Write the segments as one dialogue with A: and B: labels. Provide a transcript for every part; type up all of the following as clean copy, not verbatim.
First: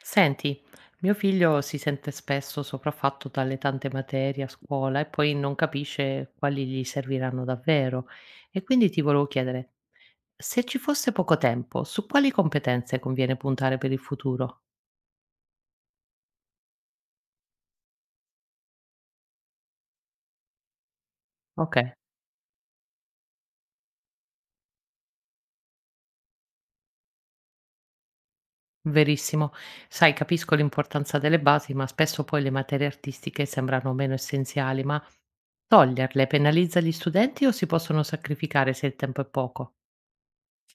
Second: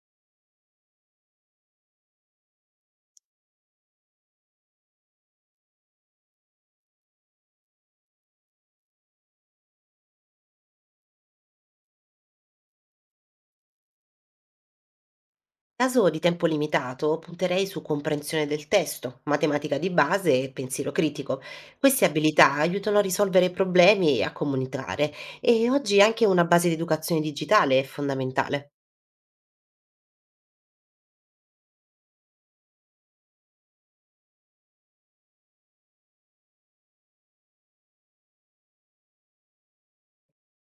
A: Senti, mio figlio si sente spesso sopraffatto dalle tante materie a scuola e poi non capisce quali gli serviranno davvero. E quindi ti volevo chiedere, se ci fosse poco tempo, su quali competenze conviene puntare per il futuro?
B: Caso di tempo limitato, punterei su comprensione del testo, matematica di base e pensiero critico.
A: Ok,
B: Queste abilità aiutano a risolvere problemi e a comunicare, e oggi anche una base di educazione digitale è fondamentale.
A: verissimo. Sai, capisco l'importanza delle basi, ma spesso poi le materie artistiche sembrano meno essenziali, ma toglierle penalizza gli studenti o si possono sacrificare se il tempo è poco?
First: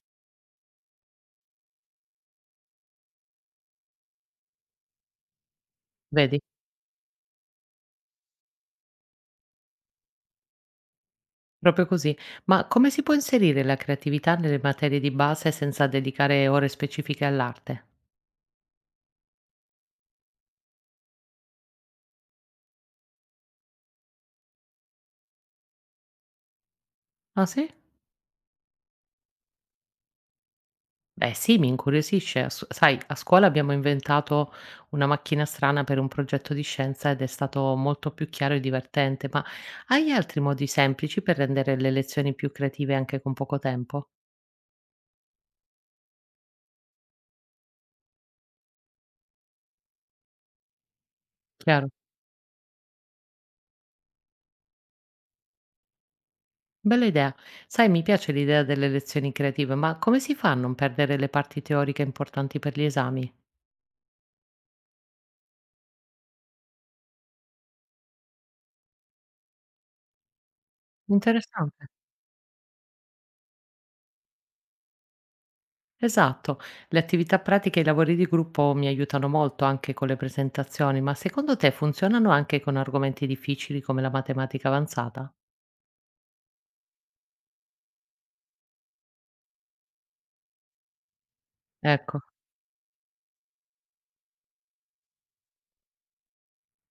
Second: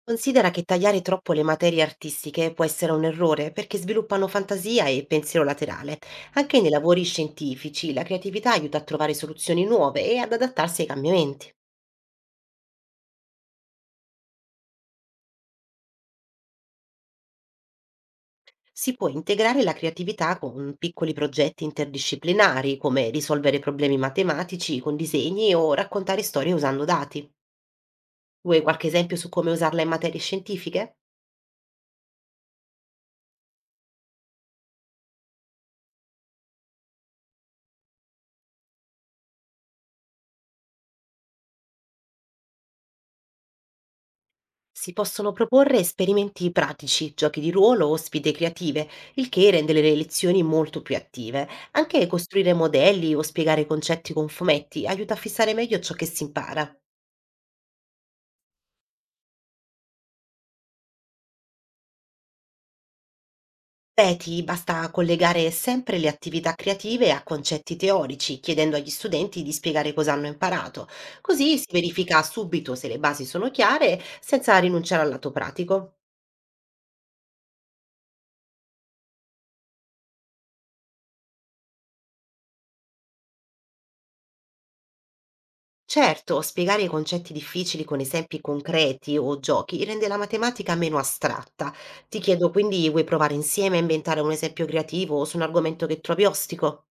B: Considera che tagliare troppo le materie artistiche può essere un errore perché sviluppano fantasia e pensiero laterale.
A: Vedi?
B: Anche nei lavori scientifici la creatività aiuta a trovare soluzioni nuove e ad adattarsi ai cambiamenti.
A: Proprio così. Ma come si può inserire la creatività nelle materie di base senza dedicare ore specifiche all'arte?
B: Si può integrare la creatività con piccoli progetti interdisciplinari, come risolvere problemi matematici con disegni o raccontare storie usando dati.
A: Ah sì?
B: Vuoi qualche esempio su come usarla in materie scientifiche?
A: Beh sì, mi incuriosisce. Sai, a scuola abbiamo inventato una macchina strana per un progetto di scienza ed è stato molto più chiaro e divertente, ma hai altri modi semplici per rendere le lezioni più creative anche con poco tempo?
B: Si possono proporre esperimenti pratici, giochi di ruolo o sfide creative, il che rende le lezioni molto più attive.
A: Chiaro.
B: Anche costruire modelli o spiegare concetti con fumetti aiuta a fissare meglio ciò che si impara.
A: Bella idea. Sai, mi piace l'idea delle lezioni creative, ma come si fa a non perdere le parti teoriche importanti per gli esami?
B: Beh, ti basta collegare sempre le attività creative a concetti teorici, chiedendo agli studenti di spiegare cosa hanno imparato. Così si
A: Interessante.
B: verifica subito se le basi sono chiare, senza rinunciare al lato pratico.
A: Esatto. Le attività pratiche e i lavori di gruppo mi aiutano molto anche con le presentazioni, ma secondo te funzionano anche con argomenti difficili come la matematica avanzata?
B: Certo, spiegare i concetti difficili con esempi concreti o giochi rende la matematica meno astratta. Ti
A: Ecco,
B: chiedo quindi, vuoi provare insieme a inventare un esempio creativo su un argomento che trovi ostico?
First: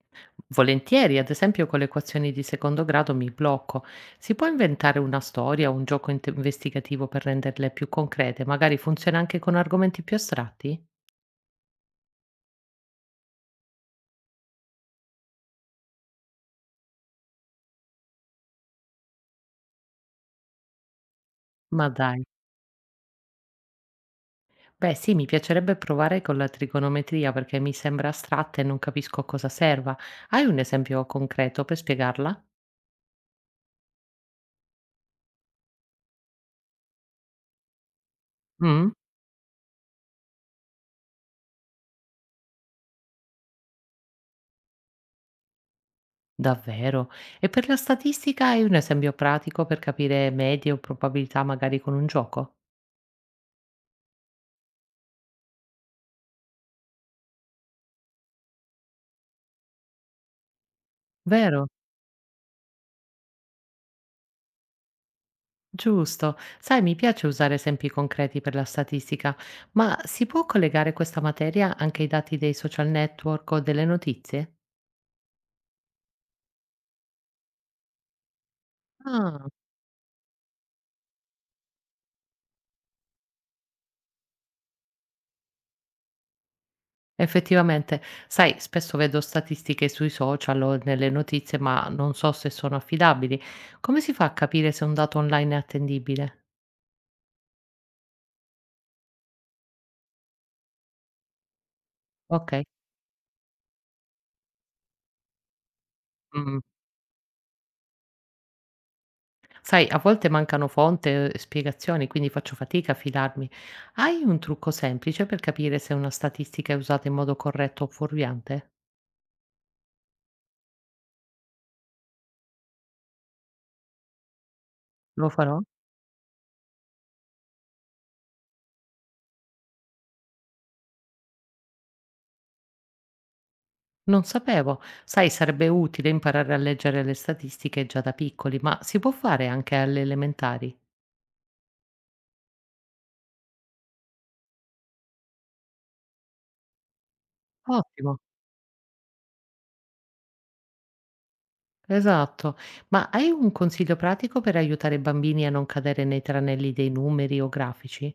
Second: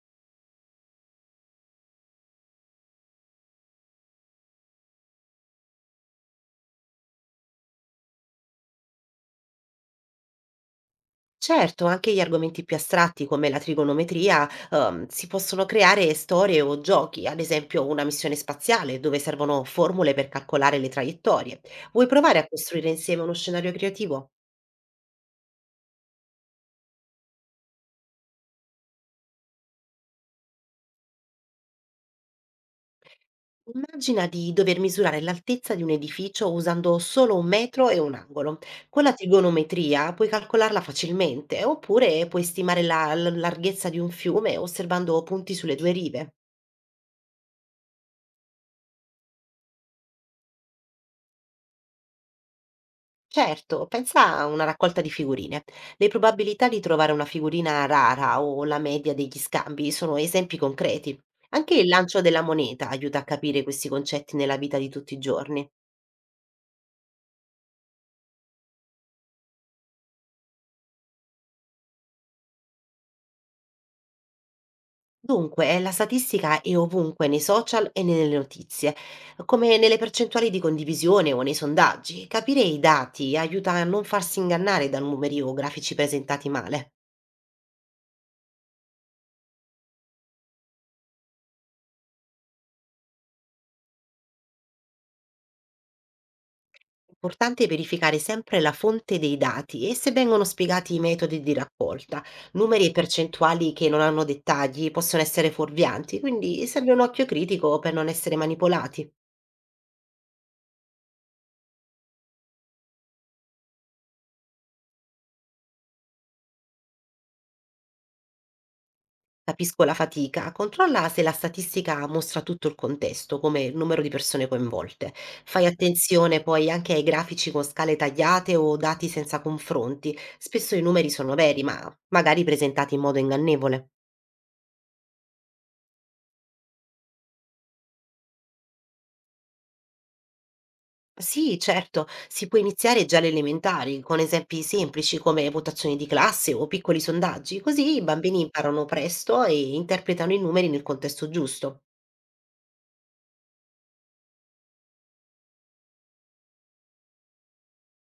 A: volentieri, ad esempio con le equazioni di secondo grado mi blocco. Si può inventare una storia o un gioco investigativo per renderle più concrete? Magari funziona anche con argomenti più astratti?
B: Certo, anche gli argomenti più astratti come la trigonometria, si possono creare storie o giochi, ad esempio una missione spaziale dove servono formule per calcolare le traiettorie.
A: Ma
B: Vuoi
A: dai.
B: provare a costruire insieme uno scenario creativo?
A: Beh, sì, mi piacerebbe provare con la trigonometria perché mi sembra astratta e non capisco a cosa serva. Hai un esempio concreto per spiegarla?
B: Immagina di dover misurare l'altezza di un edificio usando solo un metro e un angolo.
A: Mh?
B: Con la trigonometria puoi calcolarla facilmente, oppure puoi stimare la larghezza di un fiume osservando punti sulle due rive.
A: Davvero? E per la statistica hai un esempio pratico per capire medie o probabilità magari con un gioco?
B: Certo, pensa a una raccolta di figurine. Le probabilità di trovare una figurina rara o la media degli scambi sono esempi concreti.
A: Vero?
B: Anche il lancio della moneta aiuta a capire questi concetti nella vita di tutti i giorni.
A: Giusto. Sai, mi piace usare esempi concreti per la statistica, ma si può collegare questa materia anche ai dati dei social network o delle notizie?
B: Dunque, la statistica è ovunque nei social e nelle notizie,
A: Ah,
B: come nelle percentuali di condivisione o nei sondaggi. Capire i dati aiuta a non farsi ingannare da numeri o grafici presentati male.
A: effettivamente, sai, spesso vedo statistiche sui social o nelle notizie, ma non so se sono affidabili. Come si fa a capire se un dato online è attendibile?
B: Importante verificare sempre la fonte dei dati e se vengono spiegati i metodi di raccolta.
A: Ok.
B: Numeri e percentuali che non hanno dettagli possono essere fuorvianti,
A: Mm.
B: quindi serve un occhio critico per non essere manipolati.
A: Sai, a volte mancano fonti e spiegazioni, quindi faccio fatica a fidarmi. Hai un trucco semplice per capire se una statistica è usata in modo corretto o fuorviante?
B: Capisco la fatica, controlla se la statistica mostra tutto il contesto, come il numero di persone coinvolte.
A: Lo farò?
B: Fai attenzione poi anche ai grafici con scale tagliate o dati senza confronti. Spesso i numeri sono veri, ma magari presentati in modo ingannevole.
A: Non sapevo. Sai, sarebbe utile imparare a leggere le statistiche già da piccoli, ma si può fare anche alle elementari.
B: Sì, certo, si può iniziare già alle elementari, con esempi semplici come votazioni di classe o piccoli sondaggi, così i
A: Ottimo.
B: bambini imparano presto e interpretano i numeri nel contesto giusto.
A: Esatto. Ma hai un consiglio pratico per aiutare i bambini a non cadere nei tranelli dei numeri o grafici?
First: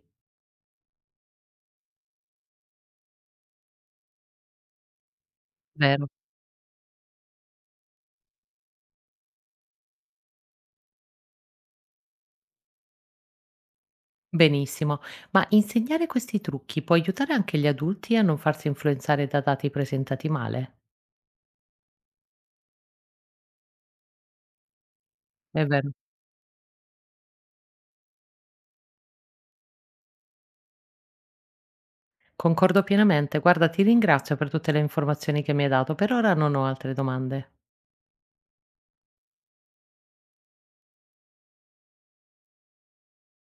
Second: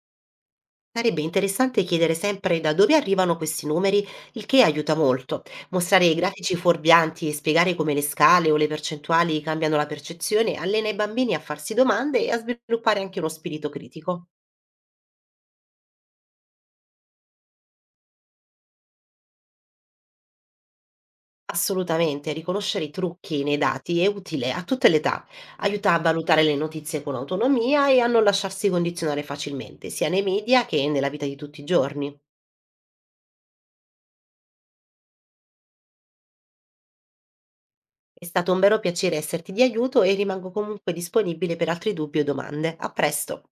B: Sarebbe interessante chiedere sempre da dove arrivano questi numeri, il che aiuta molto. Mostrare
A: Vero.
B: i grafici fuorvianti e spiegare come le scale o le percentuali cambiano la percezione allena i bambini a farsi domande e a sviluppare anche uno spirito critico.
A: Benissimo, ma insegnare questi trucchi può aiutare anche gli adulti a non farsi influenzare da dati presentati male?
B: Assolutamente, riconoscere i trucchi nei dati è utile a tutte le età,
A: È vero.
B: aiuta a valutare le notizie con autonomia e a non lasciarsi condizionare facilmente, sia nei media che nella vita di tutti i giorni.
A: Concordo pienamente. Guarda, ti ringrazio per tutte le informazioni che mi hai dato. Per ora non ho altre domande.
B: È stato un vero piacere esserti di aiuto e rimango comunque disponibile per altri dubbi o domande. A presto!